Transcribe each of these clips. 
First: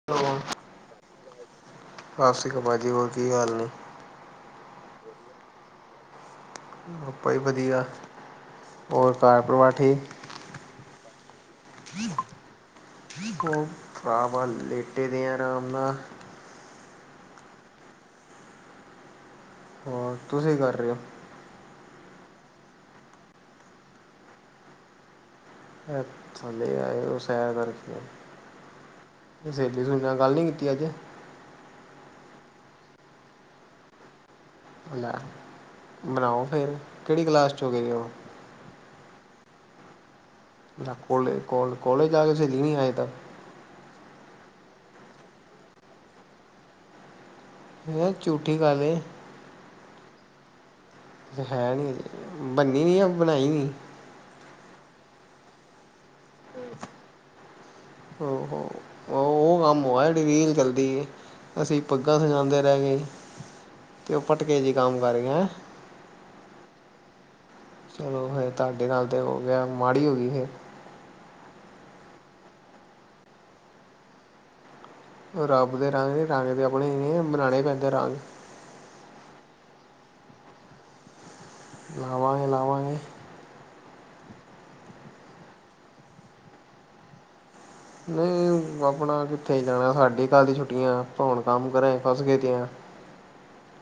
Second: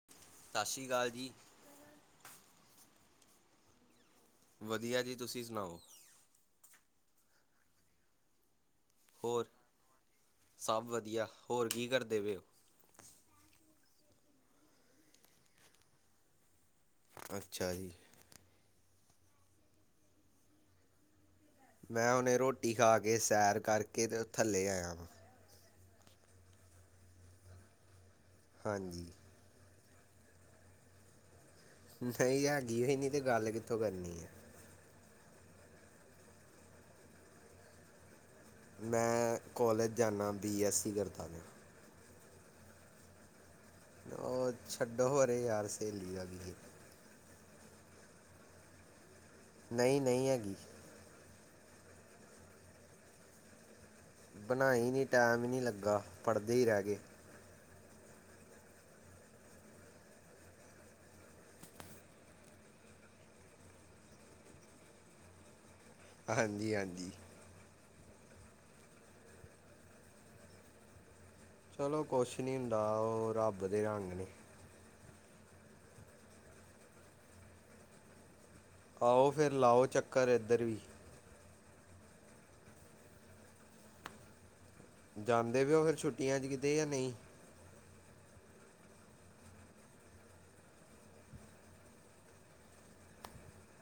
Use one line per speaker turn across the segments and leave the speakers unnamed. [inaudible]
ਅਸੀ ਕਾਲ ਜੀ।
ਸਾਸੀ ਕਾਲ ਭਾਜੀ, ਹੋਰ ਕੀ ਹਾਲ ਨੇ?
ਵਧੀਆ ਜੀ, ਤੁਸੀਂ ਸੁਣਾਓ?
ਆਪਾ ਵੀ ਵਧੀਆ। ਘਰ
ਹੋਰ
ਪਰਿਵਾਰ ਠੀਕ
ਸਭ ਵਧੀਆ, ਹੋਰ ਕੀ ਕਰਦੇ ਪਏ ਓ?
ਦਹੋਰ ਭਰਾਵਾ ਲੇਟੇ ਦੇ ਆ ਆਰਾਮ ਨਾਲ।
ਅੱਛਾ ਜੀ।
ਹੋਰ ਤੁਸੀਂ ਕੀ ਕਰ ਰੇ ਓ?
ਮੈਂ ਹੋਣੇ ਰੋਟੀ ਖਾ ਕੇ, ਸੈਰ ਕਰਕੇ ਤੇ ਥੱਲੇ ਆਇਆ ਵਾਂ।
ਐ ਥੱਲੇ ਆਏ ਓ ਸੈਰ ਕਰਕੇ।
ਹਾਂਜੀ।
ਸੇਲੀ-ਸੁਲੀ ਨਾਲ ਗੱਲ ਨੀ ਕੀਤੀ ਅੱਜ?
ਨਈਂ ਹੈਗੀਏ ਈ ਨੀ ਤੇ ਗੱਲ ਕਿੱਥੋਂ ਕਰਨੀ ਏ।
ਲੈ ਬਣਾਓ ਫੇਰ, ਕੇੜੀ ਕਲਾਸ ਚ ਹੋ ਗਏ ਓ?
ਮੈਂ ਕੋਲਜ ਜਾਨਾਂ, ਬੀ ਐੱਸ ਈ ਕਰਦਾ ਪਿਆਂ।
ਕੋੌਲੇਜ ਜਾਕੇ ਸੇਲੀ ਨੀ ਹਜੇ ਤਕ?
ਓ ਛੱਡੋ ਪਰੇ ਯਾਰ ਸੇਲੀ ਆਲੀ ਵੀ।
ਐ ਝੂਠੀ ਗੱਲ ਏ।
ਨਈਂ-ਨਈਂ ਹੈਗੀ।
ਹੈ ਨੀਂ! ਬੰਨੀ ਨੀ ਯਾ ਬਣਾਈ ਨੀ?
ਬਣਾਈ ਨੀ, ਟੈਮ ਨੀ ਲੱਗਾ ਪੜ੍ਹਦੇ ਈ ਰੈ ਗੇ।
ਓ ਹੋ, ਓ ਕੰਮ ਹੋ ਆ ਜੇੜੀ ਰੀਲ ਚੱਲਦੀ ਏ। ਅਸੀਂ ਪੱਗਾਂ ਸਜਾਂਦੇ ਰੈ ਗੇ ਤੇ ਓ ਪਟਕੇ ਚ ਈ ਕੰਮ ਕਰ ਗਏ।
ਹਾਂਜੀ-ਹਾਂਜੀ।
ਚਲੋ ਫਿਰ ਤੁਆਡੇ ਨਾਲ ਤੇ ਹੋ ਗਯਾ, ਮਾੜੀ ਹੋ ਗੀ ਫੇਰ।
ਚਲੋ ਕੁਛ ਨਹੀਂ ਹੁੰਦਾ ਉਹ ਰੱਬ ਦੇ ਰੰਗ ਨੇ।
ਰੱਬ ਦੇ ਰੰਗ, ਰੰਗ ਤੇ ਆਪਣੇ ਈ ਨੇ, ਬਨਾਣੇ ਪੈਂਦੇ ਨੇ ਰੰਗ।
ਆਓ ਫੇਰ ਲਾਓ ਚੱਕਰ ਇੱਧਰ ਵੀ।
ਲਾਵਾਂਗੇ-ਲਾਵਾਂਗੇ।
ਜਾਂਦੇ ਪੈ ਓ ਫੇਰ ਛੁੱਟੀਆਂ ਚ ਕਿਤੇ ਜਾਂ ਨਹੀਂ।
ਨਹੀਂ ਆਪਣਾ ਕਿੱਥੇ ਜਾਣਾ ਸਾਡੇ ਕੱਲ੍ਹ ਦੀ ਛੁੱਟੀਆਂ ਅਪਾ ਹੁਣ ਕੰਮ ਕਾਰਾ ਈ ਚ ਫਸ ਗਏ ਦੇ ਆਂ।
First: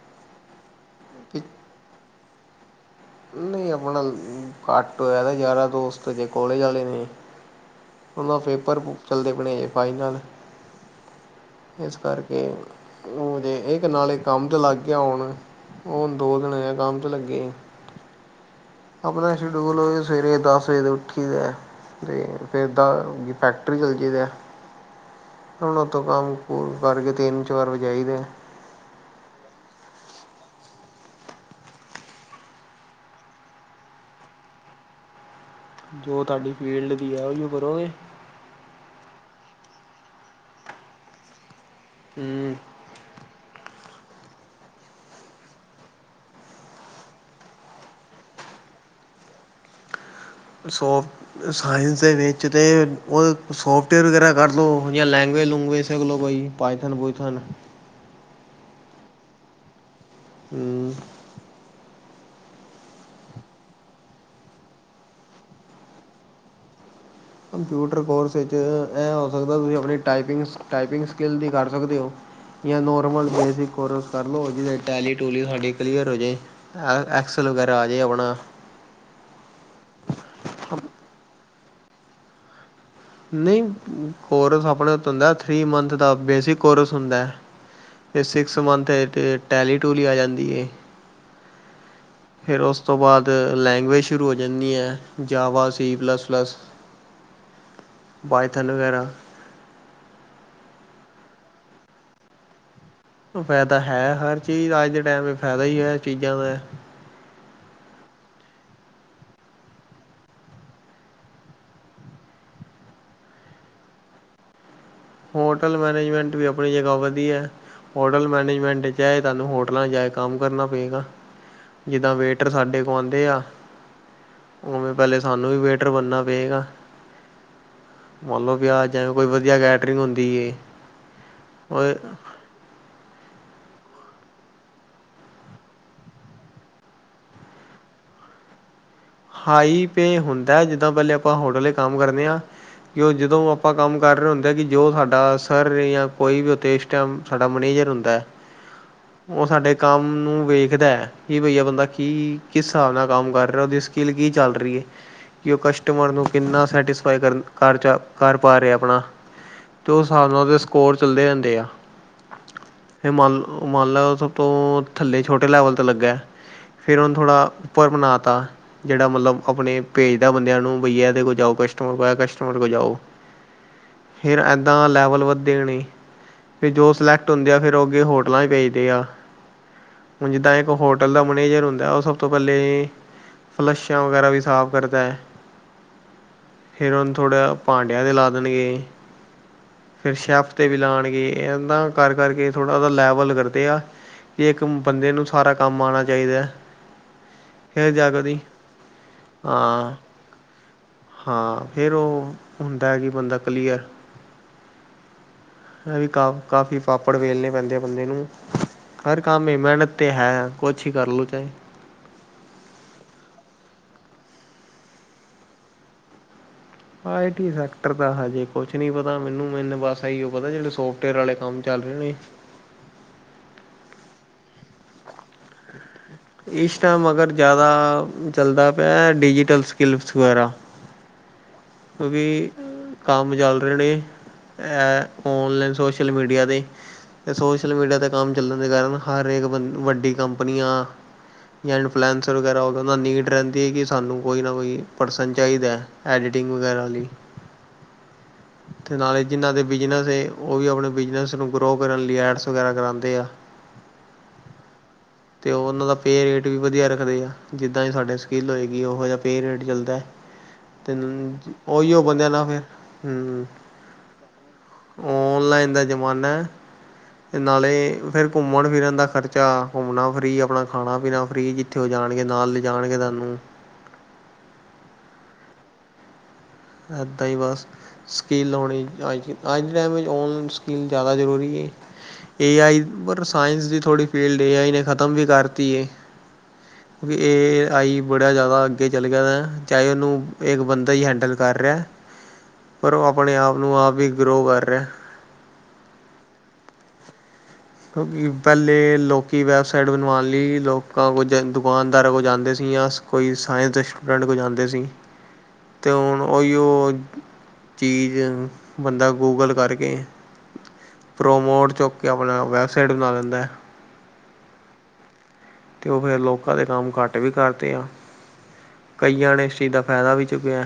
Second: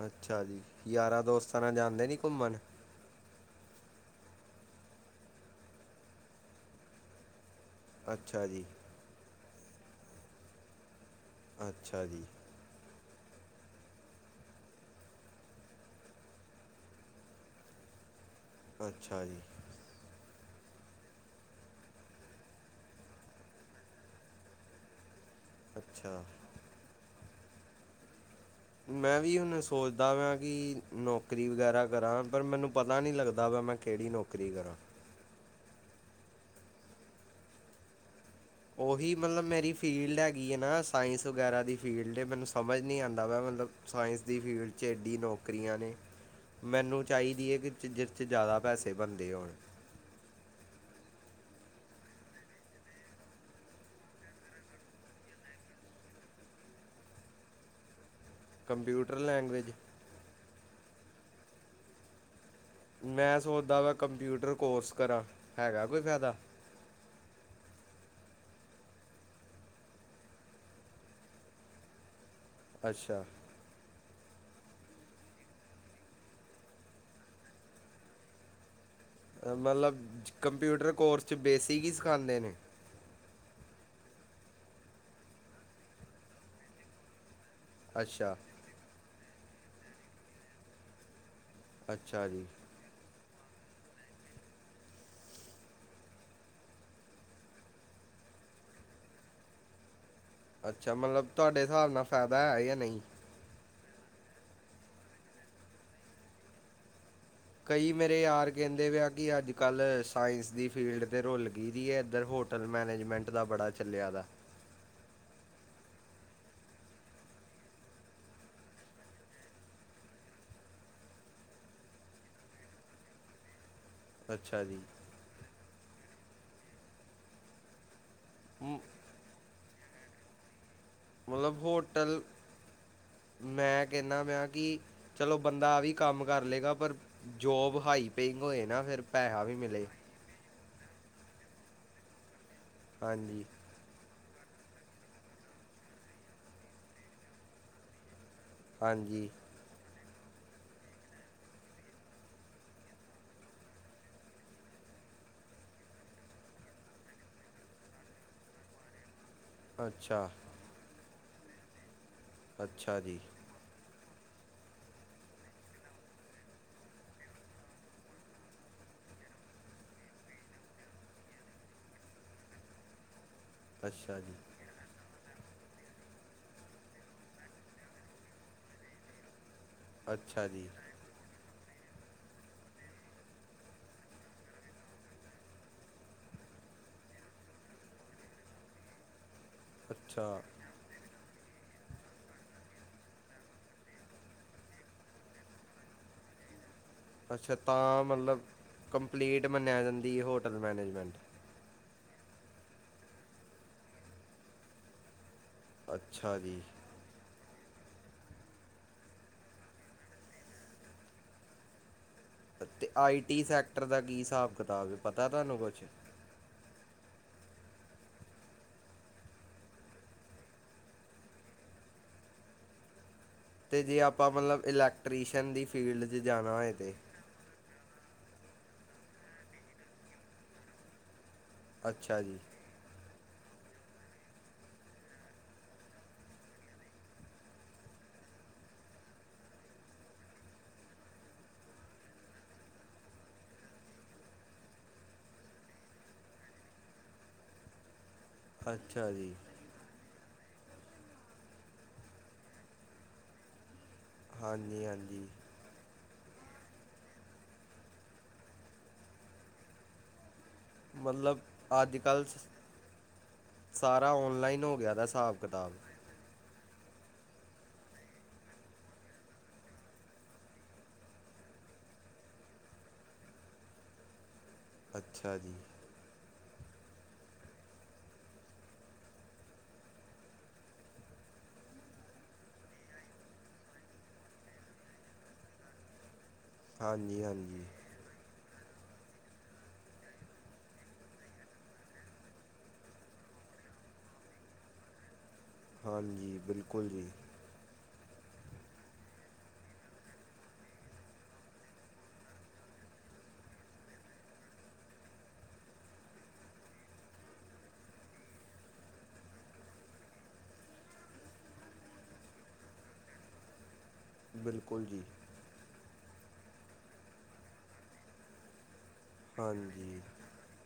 ਅੱਛਾ ਜੀ, ਯਾਰਾਂ ਦੋਸਤਾਂ ਨਾਲ ਜਾਂਦੇ ਨੀ ਘੁੰਮਣ।
ਨਹੀਂ ਆਪਣਾ ਘੱਟ ਹੋਇਆ ਯਾਰਾ ਦੋਸਤ ਤੇ ਅੱਜੇ ਕਾਲਜ ਆਲੇ ਨੇ। ਉੰਨਾ
ਅੱਛਾ ਜੀ
ਪੇਪਰ ਬੁੱ ਚੱਲਦੇ ਪਏ ਨੇ ਫਾਈਨਲ, ਇਸ
ਅੱਛਾ ਜੀ
ਕਰਕੇ। ਉਹ ਇੱਕ ਨਾਲੇ ਕੰਮ ਤੇ ਲੱਗ ਗਿਆ ਹੁਣ, ਹੁਣ ਦੋ ਦਿਨ ਹੋਏ ਕੰਮ ਚ ਲੱਗੇ।
ਅੱਛਾ
ਆਪਣਾ
ਜੀ
ਸ਼ਡਿਊਲ ਉਹੀ ਸਵੇਰੇ ਦਸ ਵਜੇ ਉੱਠੀ ਦੈ। ਫੇਰ ਦਾ-ਫੈਕਟਰੀ ਚੱਲ ਜਾਇ ਦੈ। ਹੁਣ ਉਓਥੋਂ
ਅੱਛਾ
ਕੰਮ-ਕੁਰ ਕਰਕੇ ਤਿੰਨ ਚਾਰ ਵਜੇ ਆਈ ਦੈ।
ਮੈਂ ਵੀ ਹੁਣ ਸੋਚਦਾ ਵਾਂ ਕਿ ਨੌਕਰੀ ਵਗੈਰਾ ਕਰਾਂ ਪਰ ਮੈਨੂੰ ਪਤਾ ਨਹੀਂ ਲੱਗਦਾ ਵਾ ਮੈਂ ਕਿਹੜੀ ਨੌਕਰੀ ਨੌਕਰੀ ਕਰਾਂ।
ਜੋ ਤੁਹਾਡੀ ਫੀਲਡ ਦੀ ਐ ਉਹੀਓ ਕਰੋਗੇ।
ਉਹੀ ਮਤਲਬ ਮੇਰੀ ਫੀਲਡ ਹੈਗੀ ਆ ਨਾ ਸਾਇੰਸ ਵਗੈਰਾ ਦੀ ਫੀਲਡ ਮੈਨੂੰ
ਹੂੰ
ਸਮਝ ਨਹੀਂ ਆਂਦਾ ਪਿਆ ਮਤਲਬ ਸਾਇੰਸ ਦੀ ਫੀਲਡ ਚ ਐੱਡੀ ਨੌਕਰੀਆਂ ਨੇ। ਮੈਨੂੰ ਚਾਹੀਦੀ ਐ ਕਿ ਚ ਜੀਰ ਚ ਜ਼ਿਆਦਾ ਪੈਸੇ ਬਣਦੇ ਹੋਣ।
ਸੋਫ ਸਾਇੰਸ ਦੇ ਵਿੱਚ ਤੇ ਉਹ ਸੋਫਟਵੇਅਰ ਵਗੈਰਾ ਕਰ ਲੋ ਜਾਂ ਲੈਂਗੁਏਜ ਲੂੰਗੁਏਜ ਸਿੱਖ ਲੋ ਕੋਈ। ਪਾਈਥਨ ਪੁਇਥੋਨ।
ਕੰਪਿਊਟਰ ਲੈਂਗੁਏਜ
ਹੁੰ।
ਮੈਂ ਸੋਚਦਾ ਪਿਆ ਕੰਪਿਊਟਰ ਕੋਰਸ ਕਰਾਂ, ਹੈਗਾ ਕੋਈ ਫਾਇਦਾ?
ਕੰਪਿਊਟਰ ਕੋਰਸ ਵਿੱਚ ਇਹ ਹੋ ਸਕਦਾ ਤੁਸੀਂ ਆਪਣੀ ਟਾਈਪਿੰਗ ਸ ਟਾਈਪਿੰਗ ਸਕਿੱਲ ਦੀ ਕਰ ਸਕਦੇ ਹੋ। ਜਾਂ
ਅੱਛਾ
ਨਾਰਮਲ ਬੇਸਿਕ ਕੋਰਸ। ਕਰ ਲੋ ਜੀਦੇ ਚ ਟੈਲੀ ਟੂਲੀ ਸਾਡੇ ਕਲੀਅਰ ਹੋ ਜੇ, ਐਕਸਲ ਵਗੈਰਾ ਆ ਜੇ ਆਪਣਾ।
ਮਤਲਬ ਕੰਪਿਊਟਰ ਕੋਰਸ ਚ ਬੇਸਿਕ ਹੀ ਸਿੱਖਾਂਦੇ ਨੇ।
ਨਹੀਂ ਕੋਰਸ ਆਪਣੇ ਹੱਥ ਹੁੰਦਾ ਥ੍ਰਰੀ ਮੰਥ ਦਾ ਬੇਸਿਕ ਕੋਰਸ ਹੁੰਦਾ ਐ। ਤੇ
ਅੱਛਾ
ਸਿਕਸ ਮੰਥ ਈ ਚ ਟੈਲੀ ਟੂਲੀ ਆ ਜਾਂਦੀ ਐ।
ਅੱਛਾ ਜੀ
ਫੇਰ ਉਸ ਤੋਂ ਬਾਅਦ ਲੈਂਗੁਏਜ ਸ਼ੁਰੂ ਹੋ ਜਾਂਦੀ ਐ Java, C plus plus. Python ਵਗੈਰਾ।
ਅੱਛਾ, ਮਤਲਬ ਤੁਹਾਡੇ ਹਿਸਾਬ ਨਾਲ ਫਾਇਦਾ ਐ ਜਾਂ ਨਹੀ।
ਫਾਇਦਾ ਹੈ, ਹਰ ਚੀਜ਼ ਅੱਜ ਦੇ ਟਾਈਮ ਫਾਇਦਾ ਹੀ ਐ ਚੀਜ਼ਾਂ ਦਾ।
ਕਈ ਮੇਰੇ ਯਾਰ ਕਹਿੰਦੇ ਵੀ ਆ ਕਿ ਅੱਜ ਕੱਲ੍ਹ ਸਾਇੰਸ ਦੀ ਫੀਲਡ ਤੇ ਰੁਲ ਗਈ ਦੀ ਐ, ਇੱਧਰ ਹੋ ਟਲ ਮੈਨੇਜਮੈਂਟ ਦਾ ਬੜਾ ਚੱਲਿਆ ਦਾ।
ਹੋਟਲ ਮੈਨੇਜਮੈਂਟ ਵੀ ਆਪਣੀ ਜਗਾ ਵਧੀਆ। ਹੋਟਲ ਮੈਨੇਜਮੈਂਟ ਚ ਐ ਹੈ ਤੁਹਾਨੂੰ ਹੋਟਲਾਂ ਚ ਜਾ ਕੇ ਕੰਮ ਕਰਨਾ ਪਏਗਾ। ਜਿੱਦਾਂ ਵੇਟਰ ਸਾਡੇ ਕੋਲ ਆਂਦੇ ਆ।
ਅੱਛਾ ਜੀ।
ਉਵੇਂ ਪਹਿਲੇ ਸਾਨੂੰ ਵੀ ਵੇਟਰ ਬਣਨਾ ਪਏਗਾ, ਮਲਬ ਕੀ
ਮ-
ਆਂ ਜੇਵੇਂ ਕੋਈ ਵਧੀਆ ਗ ਟਰਿੰਗ ਹੁੰਦੀ ਏ।
ਮਲਬ ਹੋਟਲ ਮੈਂ ਕੇਨਾਂ ਪਿਆਂ ਕਿ ਚਲੋ ਬੰਦਾ ਆ ਵੀ ਕੰਮ ਕਰ ਲੇਗਾ ਪਰ ਜੋਬ ਹਾਈ ਪੇਇੰਗ ਹੋਏ ਨਾ ਫੇਰ
ਹਾਈ ਪੇ ਹੁੰਦਾ ਜਿੱਦਾਂ ਪੈਲੇ ਆਪਾਂ ਹੋਟਲ ਏੱਚ ਕੰਮ ਕਰਨੇ ਆਂ ਕਿ ਓ ਜਦੋਂ
ਹਾਂਜੀ
ਆ ਪਾਂ ਕੰਮ ਕਰ ਰਏ ਹੁੰਦੇ ਐ ਕਿ ਜੋ ਸਾਡਾ ਸਰ ਯਾਂ ਕੋਈ ਵੀ ਓਥੇ ਇਸ ਟੈਮ ਸਾਡਾ ਮੈਨੇਜਰ ਹੁੰਦੈ [inaudible]
ਹਾਂਜੀ।
ਓ ਸਾਡੇ ਕੰਮ ਨੂੰ ਵੇਖਦੈ ਕਿ ਬਈ ਐ ਬੰਦਾ ਕੀ, ਕਿਸ ਸਾਬ ਨਾਲ ਕੰਮ ਕਰ ਰਿਐ, ਓਦੀ ਸਕਿਲ ਕੀ ਚੱਲ ਰੀਂ ਏ। ਕਿ ਓ ਕਸਟਮਰ ਨੂੰ ਕਿੰਨਾ ਸੈਟਿਸਫਾਈ ਕਰਨ, ਕਰ ਚ ਕਰ ਪਾ ਰਿਐ, ਆਪਣਾ ਤੇ ਓਸ
ਅੱਛਾ
ਸਾਬ ਨਾਲ ਤੇ ਸਕੋਰ ਚੱਲਦੇ ਰੈਂਦੇ ਆ।
ਅੱਛਾ
ਫੇਰ
ਜੀ
ਮੰਨ ਲੋ ਓ ਮੰਨ ਲੈ ਸਭ ਤੋਂ ਥੱਲੇ ਛੋਟੇ ਲੈਵਲ ਤੇ ਲੱਗੈ ਫੇਰ ਓਨੂੰ ਥੋੜਾ ਉੱਪਰ ਬਨਾ ਤਾ ਜੜਾ ਮਤਲਬ ਆਪਣੇ ਭੇਜਦਾ ਬੰਦਿਆਂ ਨੂੰ ਬਈ ਐਦੇ ਕੋਲ ਜਾਓ, ਕਸਟਮਰ ਕੋਈ ਆਇਐ, ਕਸਟਮਰ ਕੋਲ ਜਾਓ।
ਅੱਛਾ ਜੀ
ਫੇਰ ਅਗ ਦਾ ਲੈਵਲ ਵੱਧਦੇ ਨੀ। ਫੇਰ ਜੋ ਸਿਲੈਕਟ ਹੁੰਦੇ ਆ, ਫੇਰ ਓ ਅੱਗੇ ਹੋਟਲਾਂ 'ਚ ਭੇਜਦੇ ਆ। ਹੁਨ
ਅੱਛਾ
ਜਿੱਦਾਂ
ਜੀ
ਇੱਕ ਹੋਟਲ ਦਾ ਮੈਨੇਜਰ ਹੁੰਦੈ, ਓ ਸਭ ਤੋਂ ਪੈਲੇ ਫਲੱਸ਼ਾਂ ਵਗੈਰਾ ਵੀ ਸਾਫ਼ ਕਰਦੈ। ਫੇਰ ਓਨੰ ਥੋੜਾ ਭਾਂਡਿਆਂ ਤੇ ਲਾ ਦੇਨਗੇ, ਫੇਰ
ਅੱਛਾ
ਸ਼ੈਫ ਤੇ ਵੀ ਲਾਣਗੇ, ਐਂਦਾ ਕਰ ਕਰਕੇ ਥੋੜਾ ਓਦਾ ਲੈਵਲ ਕਰਦੇ ਆ ਤੇ ਏੱਕ ਬੰਦੇ ਨੂੰ ਸਾਰਾ ਕੰਮ ਆਣਾ ਚਾਈਦੈ।
ਅੱਛਾ, ਤਾਂ ਮਤਲਬ ਕੰਪਲੀਟ ਮੰਨਿਆ
ਹਾਂ
ਜਾਂਦੀ ਏ ਹੋਟਲ ਮੈਨੇਜਮੈਂਟ।
ਫੇਰ ਓ ਹੁੰਦਾ ਏ ਕਿ ਬੰਦਾ ਕਲੀਅਰ ਐ ਵੀ
ਅੱਛਾ
ਕੰਮ
ਜੀ
ਕਾਫੀ ਪਾਪੜ ਵੇਲਨੇ ਪੈਂਦੇ ਆ ਬੰਦੇ ਨੂੰ। ਹਰ ਕੰਮ ਮੇਂ ਮਿਹਨਤ ਤੇ ਹੈ, ਕੋਛ ਹੀ ਕਰ ਲੋ ਚਾਏ
ਤੇ ਆਈ ਟੀ ਸੈਕਟਰ ਦਾ ਕੀ ਹਿਸਾਬ ਕਿਤਾਬ ਏ, ਪਤੈ ਤੁਆਨੂੰ ਕੋਛ।
ਆਈ ਟੀ ਸੈਕਟਰ ਦਾ ਹਜੇ ਕੋਛ ਨੀ ਪਤਾ ਮੈਨੂੰ। ਮੈਨੂੰ ਬਸ ਐਈਯੋ ਪਤੈ ਜੇੜੇ ਸੋਫਟਵੇਅਰ ਆਲੇ ਕੰਮ ਚੱਲ ਰੇ ਨੇ
ਤੇ ਜੇ ਆਪਾਂ ਮਤਲਬ ਇਲੈਕਟ੍ਰੀਸ਼ੀਅਨ ਦੀ ਫੀਲਡ 'ਚ ਜਾ
ਇਸ ਟੈਮ ਅਗਰ ਜਿਆਦਾ ਚਲਦਾ ਪਿਐ ਡਿਜ਼ੀਟਲ ਸਕਿਲਸ ਵਗੈਰਾ ਪ
ਅੱਛਾ ਜੀ
ਵੀ ਕੰਮ ਚੱਲ ਰਹੇ ਨੇ ਐ ਓਨਲਾਈਨ ਸੋਸ਼ਲ ਮੀਡੀਆ 'ਤੇ। ਐ ਸੋਸ਼ਲ ਮੀਡੀਆ 'ਤੇ ਕੰਮ ਚੱਲਨ ਦੇ ਕਾਰਨ, ਹਰ ਏਕ ਬੰ ਵੱਡੀ ਕੰਪਨੀਆਂ ਯਾਂ ਇਨਫਲੂਐਸਰ ਵਗੈਰਾ ਹੋ ਗਿਆ, ਓਨਾਂ ਨੂੰ ਨੀਡ ਰੈਂਦੀ ਏ ਕਿ ਸਾਨੂੰ ਕੋਈ ਨਾ ਕੋਈ ਪਰਸਨ ਚਾਈਦੈ। ਐਡੀਟਿੰਗ ਵਗੈਰਾ ਲਈ ਤੇ
ਅੱਛਾ
ਨਾਲੇ
ਜੀ
ਜਿੰਨਾਂ ਦੇ ਬਿਜਨਸ ਏ ਓ ਵੀ ਆਪਨੇ ਬਿਜਨਸ ਨੂੰ ਗਰੋ ਕਰਨ ਲਈ ਐਡਸ ਵਗੈਰਾ ਕਰਾਂਦੇ ਆ।
ਹਾਂਜੀ-ਹਾਂਜੀ।
ਤੇ ਓ ਓਨਾਂ ਦਾ ਪੇਅ ਰੇਟ ਵੀ ਵਧੀਆ ਰੱਖਦੇ ਆ। ਜਿੱਦਾਂ ਦੀ ਸਾਡੇ ਸਕਿੱਲ ਹੋਏਗੀ ਓਹੋ ਜਿਆ ਪੇਅ ਰੇਟ ਚੱਲਦੈ। ਤੇ
ਮਤਲਬ ਅੱਜ
ਓਈਯੋ
ਕੱਲ੍ਹ
ਬੰਦਿਆਂ ਨਾ
ਸ-
ਫੇਰ। ਹੂੰ।
ਸਾਰਾ ਓਨਲਾਈਨ ਹੋ ਗਿਆ ਦਾ ਸਾਬ
ਲਾਈਨ ਦਾ ਜਮਾਨੈ। ਨਾਲੇ ਫੇਰ ਘੁੰਮਨ ਫਿਰਨ ਦਾ ਖਰਚਾ ਘੁੰਮਨਾ ਫ੍ਰੀ, ਆਪਣਾ ਖਾਣਾ ਪੀਣਾ ਫ੍ਰੀ। ਜਿੱਥੇ ਓ ਜਾਣਗੇ ਨਾਲ ਲਿਜਣਗੇ ਸਾਨੂੰ।
ਅੱਛਾ ਜੀ।
ਐਦਾਂ ਈ ਬਸ ਸਕਿੱਲ ਔਣੀ। ਅੱਜ, ਅੱਜ ਦੇ ਟੈਮ ਇੱਚ ਓਨਲਾਈਨ ਸਕਿੱਲ ਜਿਆਦਾ ਜਰੂਰੀ ਏ। ਏ ਆਈ, ਪਰ ਸਾਇੰਸ ਦੀ ਥੋੜ੍ਹੀ ਫੀਲਡ ਏ ਆਈ ਨੇ ਖਤਮ ਵੀ ਕਰਤੀ ਏ। ਕਿਉਕਿ
ਹਾਂਜੀ ਹਾਂਜੀ
ਏ ਆਈ ਬੜਾ ਜਾਦਾ ਅੱਗੇ ਚੱਲ ਗਿਆ ਵ, ਚਾਏ ਉਨੂੰ ਏਕ ਬੰਦਾ ਹੀ ਹੈਂਡਲ ਕਰ ਰਿਆ, ਪਰ ਓ ਅਪਣੇ ਆਪ ਨੂੰ ਆਪ ਹੀ ਗਰੋ ਕਰ ਰਿਆ।
ਹਾਂਜੀ, ਬਿਲਕੁਲ ਜੀ।
ਕਿਉਂਕਿ ਪੈਲੇ ਲੋਕੀ ਵੈਬਸਾਈਟ ਬਨਵਾਨ ਲੀ ਲੋਕਾਂ ਕੋਲ ਜੈਂਜ ਦੁਕਾਨਦਾਰਾਂ ਕੋਲ ਜਾਂਦੇ ਸੀ ਯਾਂ - ਕੋਈ ਸਾਇੰਸ ਦੇ ਸਟੂਡੈਂਟ ਕੋਲ ਜਾਂਦੇ ਸੀ। ਤੇ ਹੁਣ ਉਈਓ ਚੀਜ਼ ਬੰਦਾ ਗੂਗਲ ਕਰਕੇ ਪ੍ਰੋਮੋਡ ਚੁੱਕ ਕੇ ਅਪਣਾ ਵੈਬਸਾਈਟ ਬਣਾ ਲੈਂਦਾ।
ਬਿਲਕੁਲ ਜੀ।
ਤੇ ਓ ਫੇਰ ਲੋਕਾਂ ਦੇ ਕੰਮ ਘੱਟ ਵੀ ਕਰਤੇ ਆ, ਕਈਆਂ ਨੇ ਇਸ ਚੀਜ਼ ਦਾ
ਹਾਂਜੀ
ਫੈਦਾ ਵੀ ਚੁੱਕਿਐ।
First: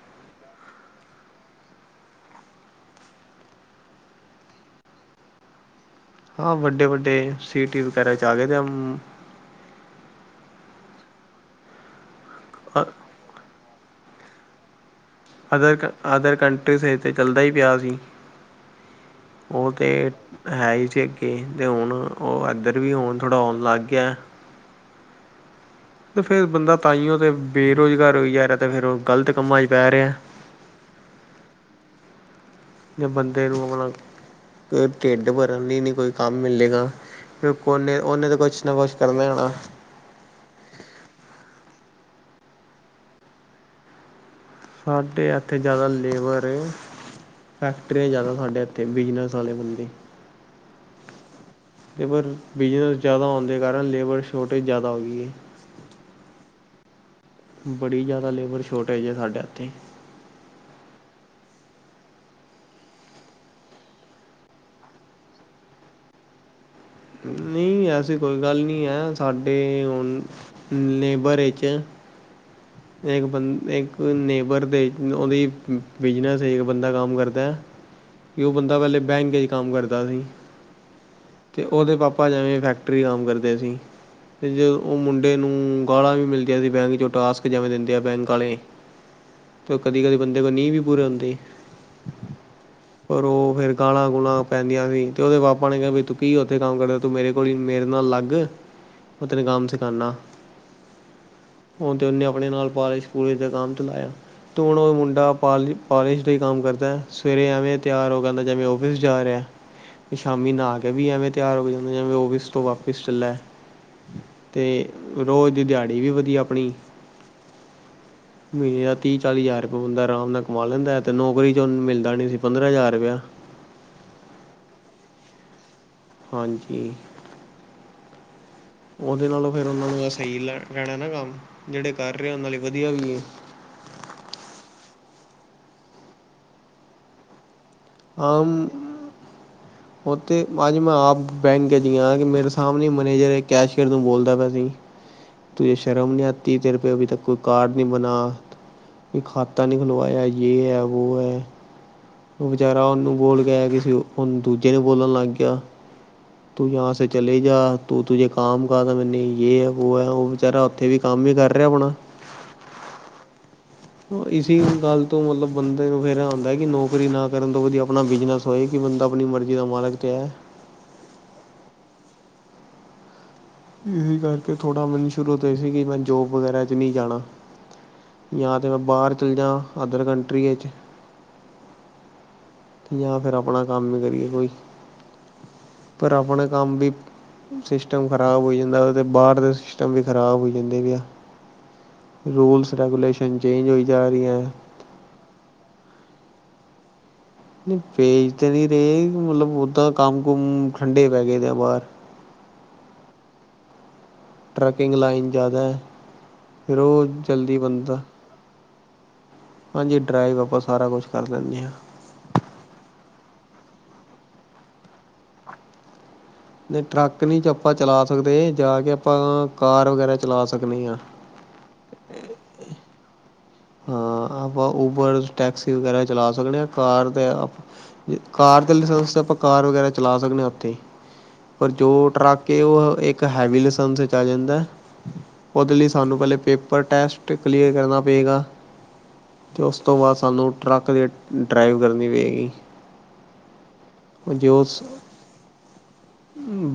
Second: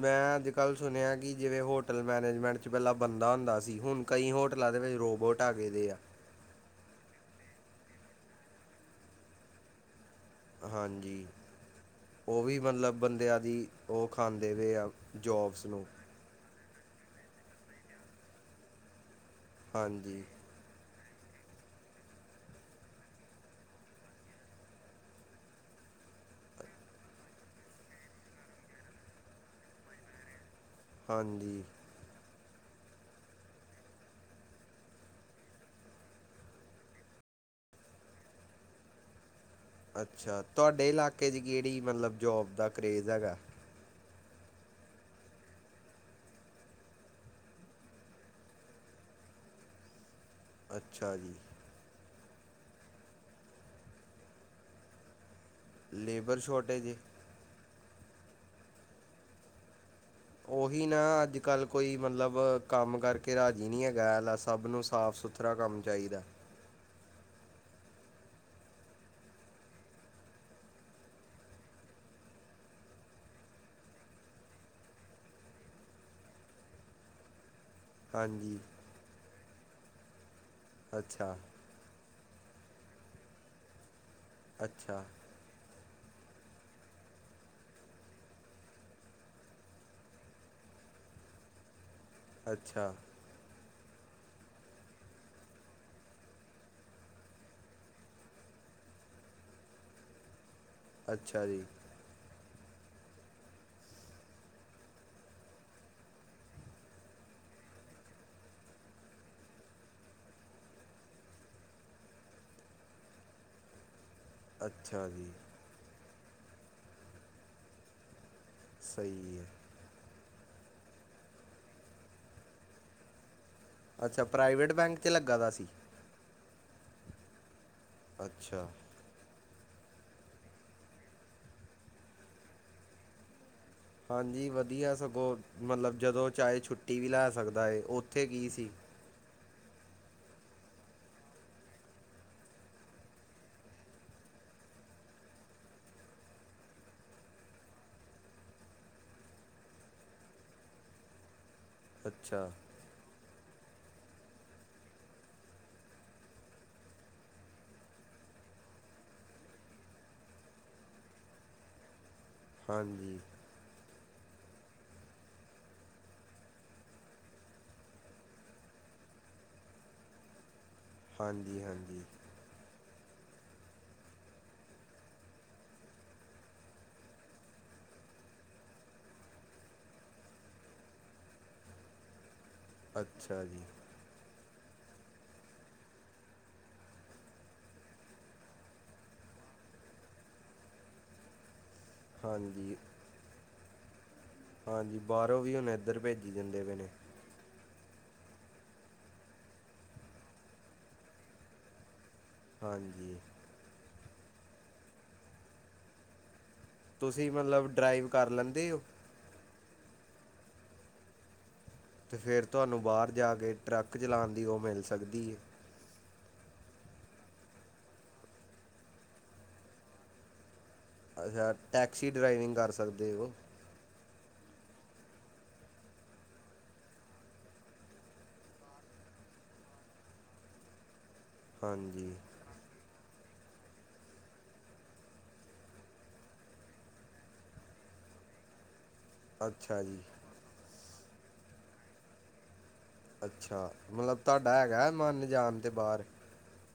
ਮੈਂ ਅੱਜ ਕੱਲ੍ਹ ਸੁਨਯੈ ਕਿ ਜਿਵੇਂ ਹੋਟਲ ਮੈਨੇਜਮੈਂਟ ਚ ਪੈਲਾਂ ਬੰਦਾ ਹੁੰਦਾ ਸੀ, ਹੁਣ ਕਈ ਹੋਟਲਾਂ ਦੇ ਵਿੱਚ ਰੋਬਟ ਆ ਗਏ ਦੇ ਆ।
ਹਾਂ, ਵੱਡੇ-ਵੱਡੇ ਸੀਟੀ ਵਗੈਰਾ ਚ ਆ ਗਏ ਦੇ ਆ, ਮ
ਹਾਂਜੀ, ਓ ਵੀ ਮਤਲਬ ਬੰਦਿਆਂ ਦੀ ਓ ਖਾਂਦੇ ਬੇ ਆ। ਜੋਬਸ
ਅਦਰ
ਨੂੰ
ਕਨ -ਅਦਰ ਕੰਟਰੀਜ਼ ਏ ਤੇ ਚੱਲਦਾ ਈ ਪਿਆ ਸੀ। ਓ ਤੇ
ਹਾਂਜੀ
ਹੈ ਹੀ ਜੀ ਅੱਗੇ। ਤੇ ਹੁਣ ਓ ਐਧਰ ਵੀ ਹੁਨ ਥੋੜ੍ਹਾ ਔਂਨ ਲੱਗ ਗਿਆ। ਤੇ ਫੇਰ ਬੰਦਾ ਤਾਈਓ ਤੇ ਬੇਰੋਜ਼ਗਾਰ ਹੋਈ ਜਾ ਰਿਆ ਤੇ ਫੇਰ ਓ ਗਲਤ ਕੰਮਾਂ ਚ ਪੈ ਰਿਆ।
ਹਾਂਜੀ।
ਜਾਂ ਬੰਦੇ ਨੂੰ ਅਪਣਾ, ਢਿੱਡ ਭਰਨ ਲਈ ਨੀ ਕੋਈ ਕੰਮ ਮਿਲੇਗਾ। ਫੇਰ ਓਨੇ, ਓਨੇ ਤੇ ਕੁਛ ਨਵਾ ਕਰਨੈ ਨਾ।
ਅੱਛਾ, ਤੁਆਡੇ ਇਲਾਕੇ ਚ ਕੇੜ੍ਹੀ ਮਤਲਬ ਜੋਬ ਦਾ ਕਰੇਜ਼ ਹੈਗਾ?
ਸਾਡੇ ਐਥੇ ਜਾਦਾ ਲੇਬਰ ਏ। ਫੈਕਟਰੀਆਂ ਜਾਦਾ ਸਾਡੇ ਐਥੇ, ਬਿਜਨਸ ਆਲੇ ਬੰਦੇ।
ਅੱਛਾ ਜੀ।
ਲੇਬਰ, ਬਿਜਨਸ ਜਾਦਾ ਹੋਨ ਦੇ ਕਾਰਨ ਲੇਬਰ ਸ਼ੋਟੇਜ ਜਾਦਾ ਹੋ ਗਈ ਏ।
ਲੇਬਰ ਸ਼ੋਰਟੇਜ ਏ?
ਬੜੀ ਜਾਦਾ ਲੇਬਰ ਸ਼ੋਰਟੇਜ ਏ ਸਾਡੇ ਐਥੇ।
ਓਹੀ ਨਾ, ਅੱਜ ਕੱਲ੍ਹ ਕੋਈ ਮਤਲਬ ਕੰਮ ਕਰਕੇ ਰਾਜੀ ਨੀ ਹੈਗਾ ਐਲੈ ਸਭ ਨੂੰ ਸਾਫ ਸੁਥ ਸੁਥਰਾ ਕੰਮ ਚਾਈਦੈ।
ਨਈ, ਐਸੀ ਕੋਈ ਗੱਲ ਨੀ ਐ, ਸਾਡੇ ਹੁਨ ਨੇਭਰ ਚ ਏਕ ਬੰ, ਏਕ ਨੇਬਰ ਦੇ ਓਦੀ ਬਿਜਨਸ ਏਕ ਬੰਦਾ ਕੰਮ ਕਰਦੈ। ਤੇ ਓ
ਹਾਂਜੀ
ਬੰਦਾ ਪੈਲੇ ਬੈਂਕ ਚ ਕੰਮ ਕਰਦਾ ਸੀ।
ਅੱਛਾ।
ਤੇ ਓਦੇ ਪਾਪਾ ਜੈਵੇਂ ਫੈਕਟਰੀ ਕੰਮ ਕਰਦੇ ਸੀ, ਤੇ ਜੋ ਓ
ਅੱਛਾ
ਮੁੰ ਡੇ ਨੂੰ ਗਾਲਾਂ ਵੀ ਮਿਲਦੀਆਂ ਸੀ, ਬੈਂਕ ਚ ਜੋ ਟਾਸਕ ਜੈਵੇ ਦੇਂਦੇ ਆ ਬੈਂਕ ਆਲੇ, ਤੇ ਓ ਕਦੀ- ਕਦੀ ਬੰਦੇ ਕੋਲ ਨੀ ਵੀ ਪੂਰੇ ਹੁੰਦੇ।
ਅੱਛਾ।
ਪਰ ਓ ਫੇਰ ਫੇਰ ਗਾਲਾਂ- ਗੂਲਾ ਪੈਂਦੀਆਂ ਸੀ, ਤੇ ਓਦੇ ਪਾਪਾ ਨੇ ਕਿਆ ਵੀ ਤੂੰ ਕੀ ਉੱਥੇ ਕੰਮ ਕਰ ਤੂੰ ਮੇਰੇ ਕੋਲ ਈ, ਮੇਰੇ ਨਾਲ ਲੱਗ, ਮੈਂ ਤੈਂਨ ਕੰਮ ਸਿਖਾਨਾ।
ਅੱਛਾ ਜੀ।
ਤੇ ਓਨੇ ਅਪਣੇ ਨਾਲ ਪਾਲਸ਼ -ਪੂਲੇਸ਼ ਦੇ ਕੰਮ ਤੇ ਲਾਇਆ। ਤੇ ਹੁਣ ਓ ਮੁੰਡਾ ਪਾਲੀ -ਪਾਲਿਸ਼ ਦਾ ਈ ਕੰਮ ਕਰਦੈ, ਸਵੇਰੇ ਐਵੇਂ ਤਿਆਰ ਹੋ ਕੇ ਆਂਦੈ ਜੈਵੇਂ ਔਫਿਸ ਜਾ ਰਿਆ ਤੇ ਸ਼ਾਮੀ ਨਾਂਅ ਕੇ ਵੀ ਐਵੇਂ ਤਿਆਰ ਹੋ ਕੇ ਜਾਂਦੈ ਜੈਵੇ ਆਫਿਸ ਤੋਂ ਵਾਪਿਸ ਚੱਲਾ। ਅਤੇ
ਅੱਛਾ ਜੀ
ਰੋਜ਼ ਦੀ ਦਿਹਾੜੀ ਵੀ ਵਧੀਆ ਆਪਣੀ। ਮਹੀਨੇ ਦਾ ਤੀਹ
ਸਹੀ
ਚਾਲੀ
ਹੈ
ਹਜ਼ਾਰ ਰੁਪਏ ਬੰਦਾ ਆਰਾਮ ਨਾਲ ਕਮਾ ਲੈਂਦਾ ਏ। ਤੇ ਨੌਕਰੀ ਚ ਮਿਲਦਾ ਨਹੀਂ ਸੀ ਪੰਦਰਾਂ ਹਜ਼ਾਰ ਰੁਪਇਆ।
ਅੱਛਾ ਪ੍ਰਾਈਵੇਟ ਬੈਂਕ ਚ ਲੱਗਾ ਦਾ ਸੀ।
ਹਾਂਜੀ।
ਅੱਛਾ
ਉਹਦੇ ਨਾਲੋਂ ਫੇਰ ਉਹਨਾਂ ਨੂੰ ਆ ਸਹੀ ਲ ਰਹਿਣਾ ਨਾ ਕੰਮ, ਜਿਹੜੇ ਕਰ ਰਹੇ ਆ ਉਹਨਾਂ ਲਈ ਵਧੀਆ ਵੀ ਹੈ।
ਹਾਂਜੀ ਵਧੀਆ ਸਗੋਂ ਮਤਲਬ ਜਦੋਂ ਚਾਹੇ ਛੁੱਟੀ ਵੀ ਲੈ ਸਕਦਾ ਹੈ।
[inaudible] ਉੱਥੇ ਅੱਜ ਮੈਂ ਆਪ ਬੈਕ ਚ ਗਿਆ ਕਿ ਮੇਰੇ ਸਾਹਮਣੇ ਮੈਨੇਜਰ ਇਕ ਕੈਸ਼ੀਅਰ ਨੂੰ ਬੋਲਦਾ ਪਿਆ ਸੀ। ਤੁਜੇ ਸ਼ਰਮ ਨੀ ਆਤੀ ਤੇਰੇ ਪੇ ਅਭੀ ਤੱਕ ਕੋਈ ਕਾਰਡ ਨੀ ਬਣਾ। ਕੋਈ ਖਾਤਾ ਨੀ ਬਣਵਾਇਆ ਯੇ ਐ ਵੋ ਐ।
ਅੱਛਾ।
[unintelligible] ਨੂੰ ਬੋਲ ਕੇ ਆਇਆ ਕਿਸੇ ਹੁਣ ਦੂਜੇ ਨੂੰ ਬੋਲਣ ਲੱਗ ਗਿਆ। ਤੂੰ ਯਾਹਾ ਸੇ ਚਲੇ ਜਾ ਤੂੰ ਤੁਝੇ ਕੰਮ ਕਾਬਿਲ ਨਈ ਯੇ ਐ ਵੋ ਐ ਉਹ ਬਚਾਰਾ ਉੱਥੇ ਵੀ ਕੰਮ ਈ ਕਰ ਰਿਹਾ ਹੋਣਾ।
ਹਾਂਜੀ।
ਇਸੀ ਗੱਲ ਤੋਂ ਮਤਲਬ ਬੰਦੇ ਨੂੰ ਫੇਰ ਐ ਹੁੰਦਾਂ ਏ, ਕਿ ਨੌਕਰੀ ਨਾ ਕਰਨ ਤੋਂ ਵਧੀਆ ਆਪਣਾ ਬਿਜਨਸ ਹੋਏ ਕਿ ਬੰਦਾ ਆਪਣੀ ਮਰਜ਼ੀ ਦਾ ਮਾਲਕ ਤੇ ਹੈ।
ਹਾਂਜੀ-ਹਾਂਜੀ।
ਇਸੀ ਕਰਕੇ ਥੋੜ੍ਹਾ ਮੈਨੂੰ ਸ਼ੁਰੂ ਤੋਂ ਈ ਸੀ ਕਿ ਮੈਂ ਜੋਬ ਵਗੈਰਾ ਚ ਨੀ ਜਾਣਾ। ਜਾਂ ਤਾਂ ਮੈਂ ਬਾਹਰ ਚੱਲ ਜਾਂ ਅਦਰ ਕੰਟਰੀਆ ਚ ਜਾਂ ਫਿਰ
ਅੱਛਾ
ਆਪਣਾ
ਜੀ
ਕੰਮ ਈ ਕਰੀਏ ਕੋਈ ਪਰ ਆਪਣਾ ਕੰਮ ਵੀ ਸਿਸਟਮ ਖ਼ਰਾਬ ਹੋਈ ਜਾਂਦਾ, ਉਦੇ ਬਾਹਰ ਦੇ ਸਿਸਟਮ ਵੀ ਖ਼ਰਾਬ ਹੋਈ ਜਾਂਦੇ ਵੇ ਆ ਰੂਲਸ
ਹਾਂਜੀ
ਰੈਗੂਲੇਸ਼ਨ ਚੇਂਜ ਹੋਈ ਜਾ ਰਹੀ ਐ।
ਹਾਂਜੀ ਬਾਹਰੋਂ ਵੀ ਹੁਣ ਏਧਰ ਭੇਜੀ ਜਾਂਦੇ ਪਏ ਨੇ।
ਨ‌ਈ ਭੇਜ ਤੇ ਨੀ ਰਹੇ ਮਤਲਬ ਓਦਾਂ ਕੰਮ-ਕੁਮ ਠੰਡੇ ਪੈ ਗਏ ਨੇ ਬਾਹਰ।
ਹਾਂਜੀ‌।
ਟਰਕਿੰਗ ਲਾਈਨ ਜ਼ਿਆਦਾ ਫੇਰ ਉਹ
ਤੁਸੀਂ
ਜਲਦੀ
ਮਤਲਬ
ਬੰਦਾ
ਡਰਾਈਵ ਕਰ ਲੈਂਦੇ ਓ
ਹਾਂਜੀ ਡਰਾਈਵ ਆਪਾਂ ਸਾਰਾ ਕੁਛ ਕਰ ਲੈਣੇ ਆ।
ਤੇ ਫੇਰ ਤੁਹਾਨੂੰ ਬਾਹਰ ਜਾ ਕੇ ਟਰੱਕ ਚਲਾਣ ਦੀ ਉਹ ਮਿਲ ਸਕਦੀ ਏ।
ਨਹੀਂ ਟਰੱਕ ਨੀ ਚ ਆਪਾਂ ਚਲਾ ਸਕਦੇ, ਜਾ ਕੇ ਆਪਾਂ ਕਾਰ ਵਗੈਰਾ ਚਲਾ ਸਕਦੇ ਆ।
ਅੱਛਾ ਟੈਕਸੀ ਡਰਾਈਵਿੰਗ ਕਰ ਸਕਦੇ ਓ?
ਹਾਂ ਆਪਾਂ ਉਬਰ ਟੈਕਸੀ ਵਗੈਰਾ ਚਲਾ ਸਕਦੇ ਆ ਕਾਰ ਤੇ ਏ ਕਾਰ ਦੇ ਲਸੈਸ ਆਪਾਂ ਕਾਰ ਵਗੈਰਾ ਚਲਾ ਸਕਦੇ ਆ ਉੱਥੇ ਪਰ ਜੋ
ਹਾਂਜੀ
ਟਰੱਕ ਕੇ ਉਹ ਇੱਕ ਹੈਵੀ ਲਸੈਸ ਵਿੱਚ ਆ ਜਾਂਦਾ ਐ। ਉਹਦੇ ਲਈ ਸਾਨੂੰ ਪਹਿਲੇ ਪੇਪਰ ਟੈਸਟ ਕਲੀਅਰ ਕਰਨਾ ਪਏਗਾ। ਤੇ ਉਸ
ਅੱਛਾ
ਤੋਂ
ਜੀ
ਬਾਅਦ ਸਾਨੂੰ ਟਰੱਕ ਦੀ ਡਰਾਈਵ ਕਰਨੀ ਪਏਗੀ।
ਅੱਛਾ ਮਤਲਬ
ਜੇ
ਤੁਹਾਡਾ
ਉਸ
ਹੈਗਾ ਮਨ ਜਾਣ ਦੇ ਬਾਹਰ?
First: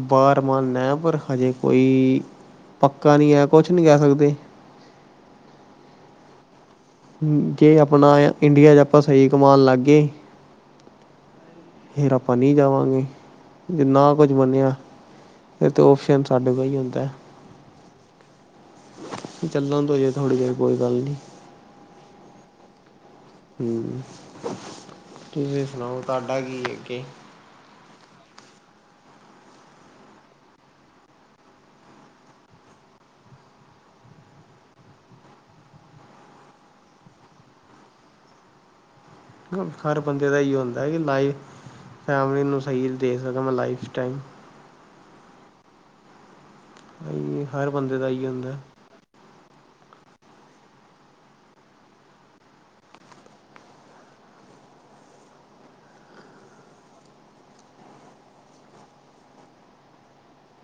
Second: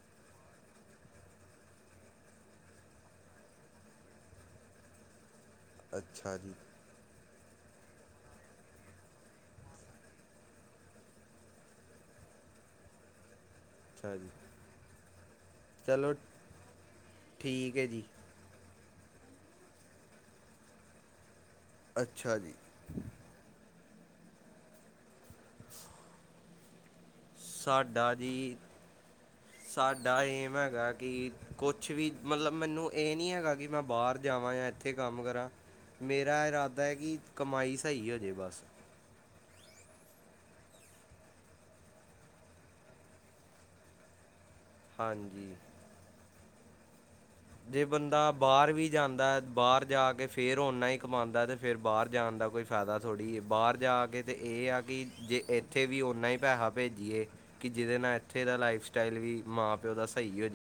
ਬਾਹਰ ਮਨ ਐ ਪਰ ਹਜੇ ਕੋਈ ਪੱਕਾ ਨਈ ਐ ਕੁਛ ਨੀ ਕਹਿ ਸਕਦੇ।
ਅੱਛਾ ਜੀ।
ਹੂੰ ਜੇ ਆਪਣਾ ਇੰਡੀਆ ਚ ਆਪਾਂ ਸਹੀ ਕਮਾਉਣ ਲੱਗ ਗੇ ਫੇਰ ਆਪਾਂ ਨਹੀਂ ਜਾਵਾਂਗੇ। ਜੇ ਨਾ
ਅੱਛਾ ਜੀ
ਕੁਝ ਬਣਿਆ ਫੇਰ ਤੇ
ਚਲੋ
ਓਪਸ਼ਨ ਸਾਡੇ ਕੋਲ ਹੀ ਹੁੰਦਾ।
ਠੀਕ ਹੈ ਜੀ
ਚੱਲਣ ਦੋ ਹਜੇ ਥੋੜੀ ਦੇਰ ਕੋਈ ਗੱਲ ਨੀ।
ਅੱਛਾ ਜੀ।
ਹੂੰ ਤੁਸੀ ਸੁਣਾਓ ਤੁਹਾਡਾ ਕੀ ਏ ਅੱਗੇ?
ਸਾਡਾ ਜੀ
[inaudible]
ਸਾਡਾ ਏਮ ਹੈਗਾ ਕਿ ਕੁਛ ਵੀ, ਮਤਲਬ ਮੈਨੂੰ ਇਹ ਨਹੀਂ ਹੈਗਾ ਕਿ ਮੈਂ ਬਾਹਰ ਜਾਵਾਂ ਜਾਂ ਇੱਥੇ ਇੱਥੇ ਕੰਮ ਕਰਾਂ, ਮੇਰਾ ਇਰਾਦਾ ਐ ਕਿ ਕਮਾਈ ਸਹੀ ਹੋਜੇ ਬਸ।
ਹਰ ਬੰਦੇ ਦਾ ਏਹੀਓ ਹੁੰਦਾ ਕਿ ਲਾਈਫ ਫੈਮਲੀ ਨੂੰ ਸਹੀ ਦੇ ਸਕਾਂ ਮੈਂ ਲਾਈਫ ਟਾਇਮ
ਹਾਂਜੀ।
[inaudible]
ਜੇ
ਦਾ ਇਹੀ
ਬੰਦਾ
ਹੁੰਦਾ
ਬਾਹਰ ਵੀ ਜਾਂਦਾ ਬਾਹਰ ਜਾ ਕੇ ਫੇਰ ਉਨਾ ਹੀ ਕਮਾਂਦਾ ਏ, ਤੇ ਫੇਰ ਬਾਹਰ ਜਾਣ ਦਾ ਕੋਈ ਫਾਇਦਾ ਥੋੜ੍ਹੀ ਏ ਜੇ ਬਾਹਰ ਜਾ ਕੇ ਤੇ ਇਹ ਆ ਕਿ ਜੇ ਇੱਥੇ ਵੀ ਉਹਨਾ ਹੀ ਪੈਸਾ ਭੇਜੀਏ। ਕਿ ਜਿਹਦੇ ਨਾਲ ਇੱਥੇ ਦਾ ਲਾਈਫ ਸਟਾਈਲ ਵੀ ਮਾਂ ਪਿਓ ਦਾ ਸਹੀ ਹੋਜ